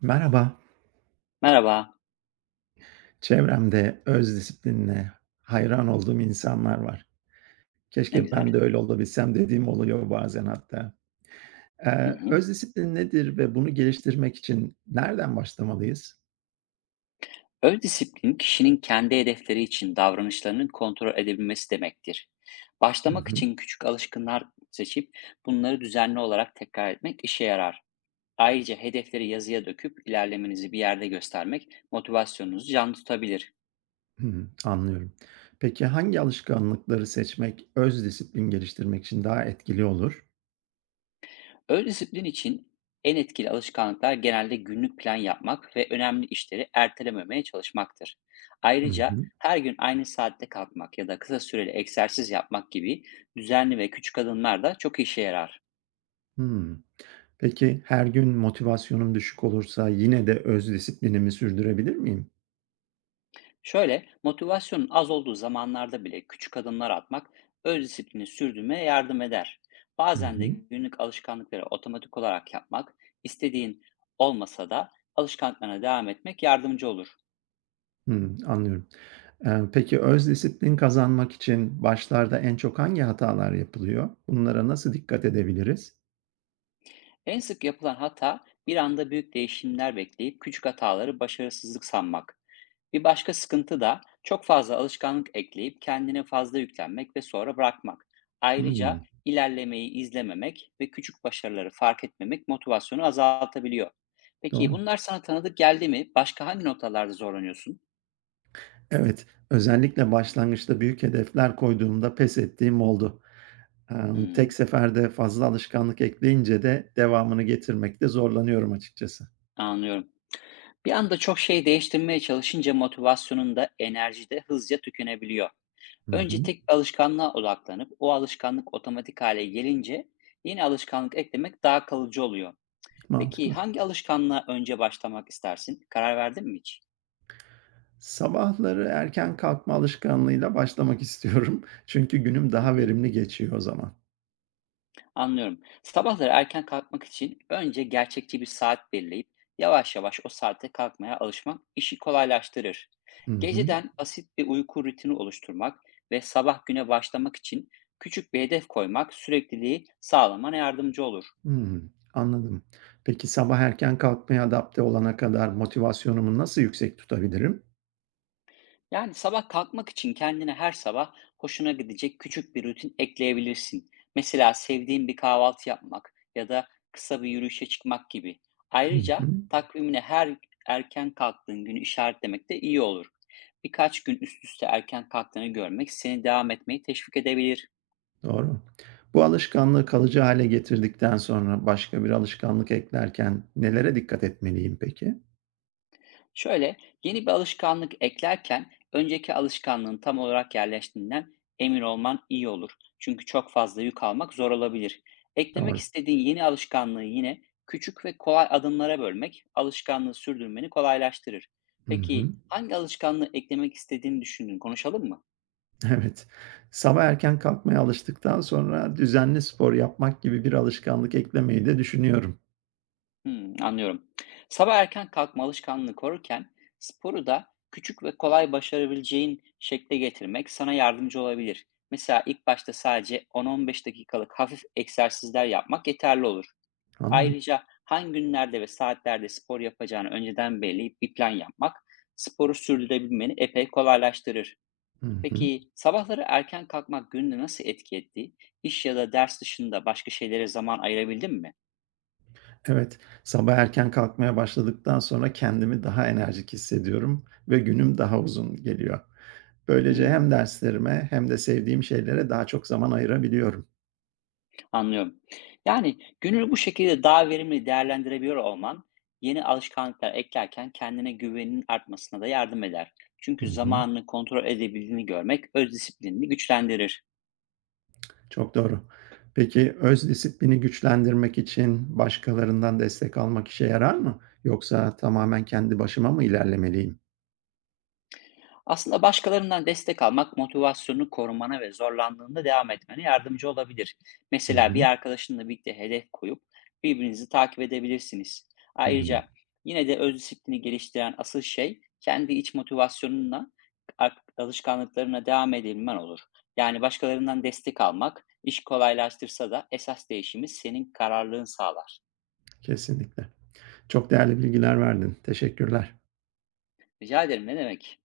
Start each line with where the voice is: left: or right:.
right: Merhaba.
left: Merhaba,
right: Çevremde öz disiplinine hayran olduğum insanlar var.
left: ne
right: "Keşke
left: güzel.
right: ben de öyle olabilsem." dediğim oluyor bazen hatta.
left: Hı hı.
right: Öz disiplin nedir ve bunu geliştirmek için nereden başlamalıyız?
left: Öz disiplin kişinin kendi hedefleri için davranışlarını kontrol edebilmesi demektir.
right: Hı
left: Başlamak
right: hı.
left: için küçük alışkınlar seçip bunları düzenli olarak tekrar etmek işe yarar. Ayrıca hedefleri yazıya döküp ilerlemenizi bir yerde göstermek motivasyonunuzu canlı tutabilir.
right: Hı hı. Anlıyorum. Peki hangi alışkanlıkları seçmek öz disiplin geliştirmek için daha etkili olur?
left: Öz disiplin için en etkili alışkanlıklar genelde günlük plan yapmak ve önemli işleri ertelememeye çalışmaktır.
right: Hı
left: Ayrıca
right: hı.
left: her gün aynı saatte kalkmak ya da kısa süreli egzersiz yapmak gibi düzenli ve küçük adımlar da çok işe yarar.
right: Hımm. Peki her gün motivasyonum düşük olursa yine de öz disiplinimi sürdürebilir miyim?
left: Şöyle, motivasyonun az olduğu zamanlarda bile küçük adımlar atmak öz disiplini sürdürmeye yardım eder.
right: Hı
left: Bazen de
right: hı.
left: günlük alışkanlıkları otomatik olarak yapmak, istediğin olmasa da alışkanlıklarına devam etmek yardımcı olur.
right: Hımm, anlıyorum. Peki öz disiplin kazanmak için başlarda en çok hangi hatalar yapılıyor? Bunlara nasıl dikkat edebiliriz?
left: En sık yapılan hata bir anda büyük değişimler bekleyip küçük hataları başarısızlık sanmak. Bir başka sıkıntı da çok fazla alışkanlık ekleyip kendine fazla yüklenmek ve sonra bırakmak. Ayrıca
right: Hımm,
left: ilerlemeyi izlememek ve küçük başarıları fark etmemek motivasyonu azaltabiliyor. Peki
right: doğru.
left: bunlar sana tanıdık geldi mi? Başka hangi noktalarda zorlanıyorsun?
right: Evet, özellikle başlangıçta büyük hedefler koyduğumda pes ettiğim oldu. Tek
left: Hmm,
right: seferde fazla alışkanlık ekleyince de devamını getirmekte zorlanıyorum açıkçası.
left: anlıyorum. Bir anda çok şey değiştirmeye çalışınca motivasyonun da enerji de hızlıca tükenebiliyor.
right: Hı
left: Önce
right: hı,
left: tek bir alışkanlığa odaklanıp o alışkanlık otomatik hale gelince yeni alışkanlık eklemek daha kalıcı oluyor. Peki
right: mantıklı.
left: hangi alışkanlığa önce başlamak istersin? Karar verdin mi hiç?
right: Sabahları erken kalkma alışkanlığıyla başlamak istiyorum. Çünkü günüm
left: Hı
right: daha
left: hı.
right: verimli geçiyor o zaman.
left: Anlıyorum. Sabahları erken kalkmak için önce gerçekçi bir saat belirleyip yavaş yavaş o saate kalkmaya alışmak işi kolaylaştırır.
right: Hı hı.
left: Geceden basit bir uyku rutini oluşturmak ve sabah güne başlamak için küçük bir hedef koymak sürekliliği sağlamana yardımcı olur.
right: Hımm, anladım. Peki, sabah erken kalkmaya adapte olana kadar motivasyonumu nasıl yüksek tutabilirim?
left: Yani sabah kalkmak için kendine her sabah hoşuna gidecek küçük bir rutin ekleyebilirsin. Mesela sevdiğin bir kahvaltı yapmak ya da kısa bir yürüyüşe çıkmak gibi.
right: Hı
left: Ayrıca
right: hı,
left: takvimine her erken kalktığın günü işaretlemek de iyi olur. Birkaç gün üst üste erken kalktığını görmek seni devam etmeyi teşvik edebilir.
right: doğru. Bu alışkanlığı kalıcı hale getirdikten sonra başka bir alışkanlık eklerken nelere dikkat etmeliyim peki?
left: Şöyle, yeni bir alışkanlık eklerken önceki alışkanlığın tam olarak yerleştiğinden emin olman iyi olur. Çünkü çok fazla yük almak zor olabilir. Eklemek
right: Doğru.
left: istediğin yeni alışkanlığı yine küçük ve kolay adımlara bölmek alışkanlığı sürdürmeni kolaylaştırır.
right: Hı hı.
left: Peki hangi alışkanlığı eklemek istediğini düşündün? Konuşalım mı?
right: Evet. Sabah erken kalkmaya alıştıktan sonra düzenli spor yapmak gibi bir alışkanlık eklemeyi de düşünüyorum.
left: Hımm, anlıyorum. Sabah erken kalkma alışkanlığını korurken sporu da küçük ve kolay başarabileceğin şekle getirmek sana yardımcı olabilir. Mesela ilk başta sadece 10-15 dakikalık hafif egzersizler yapmak yeterli olur.
right: Anladım.
left: Ayrıca hangi günlerde ve saatlerde spor yapacağını önceden belirleyip bir plan yapmak sporu sürdürebilmeni epey kolaylaştırır.
right: Hı hı.
left: Peki sabahları erken kalkmak gününü nasıl etki etti? İş ya da ders dışında başka şeylere zaman ayırabildin mi?
right: Evet, sabah erken kalkmaya başladıktan sonra kendimi daha enerjik hissediyorum ve günüm daha uzun geliyor. Böylece hem
left: Hımm.
right: derslerime hem de sevdiğim şeylere daha çok zaman ayırabiliyorum.
left: Anlıyorum. Yani gününü bu şekilde daha verimli değerlendirebiliyor olman, yeni alışkanlıklar eklerken kendine güveninin artmasına da yardım eder.
right: Hı
left: Çünkü
right: hı,
left: zamanını kontrol edebildiğini görmek öz disiplinini güçlendirir.
right: çok doğru. Peki öz disiplini güçlendirmek için başkalarından destek almak işe yarar mı? Yoksa tamamen kendi başıma mı ilerlemeliyim?
left: Aslında başkalarından destek almak motivasyonunu korumana ve zorlandığında devam etmene yardımcı olabilir.
right: Hı
left: Mesela bir
right: hı,
left: arkadaşınla birlikte hedef koyup birbirinizi takip edebilirsiniz.
right: hı hı,
left: Ayrıca yine de öz disiplini geliştiren asıl şey kendi iç motivasyonunla a- alışkanlıklarına devam edebilmen olur. Yani başkalarından destek almak iş kolaylaştırsa da esas değişimi senin kararlılığın sağlar.
right: kesinlikle. Çok değerli bilgiler verdin. Teşekkürler.
left: Rica ederim ne demek?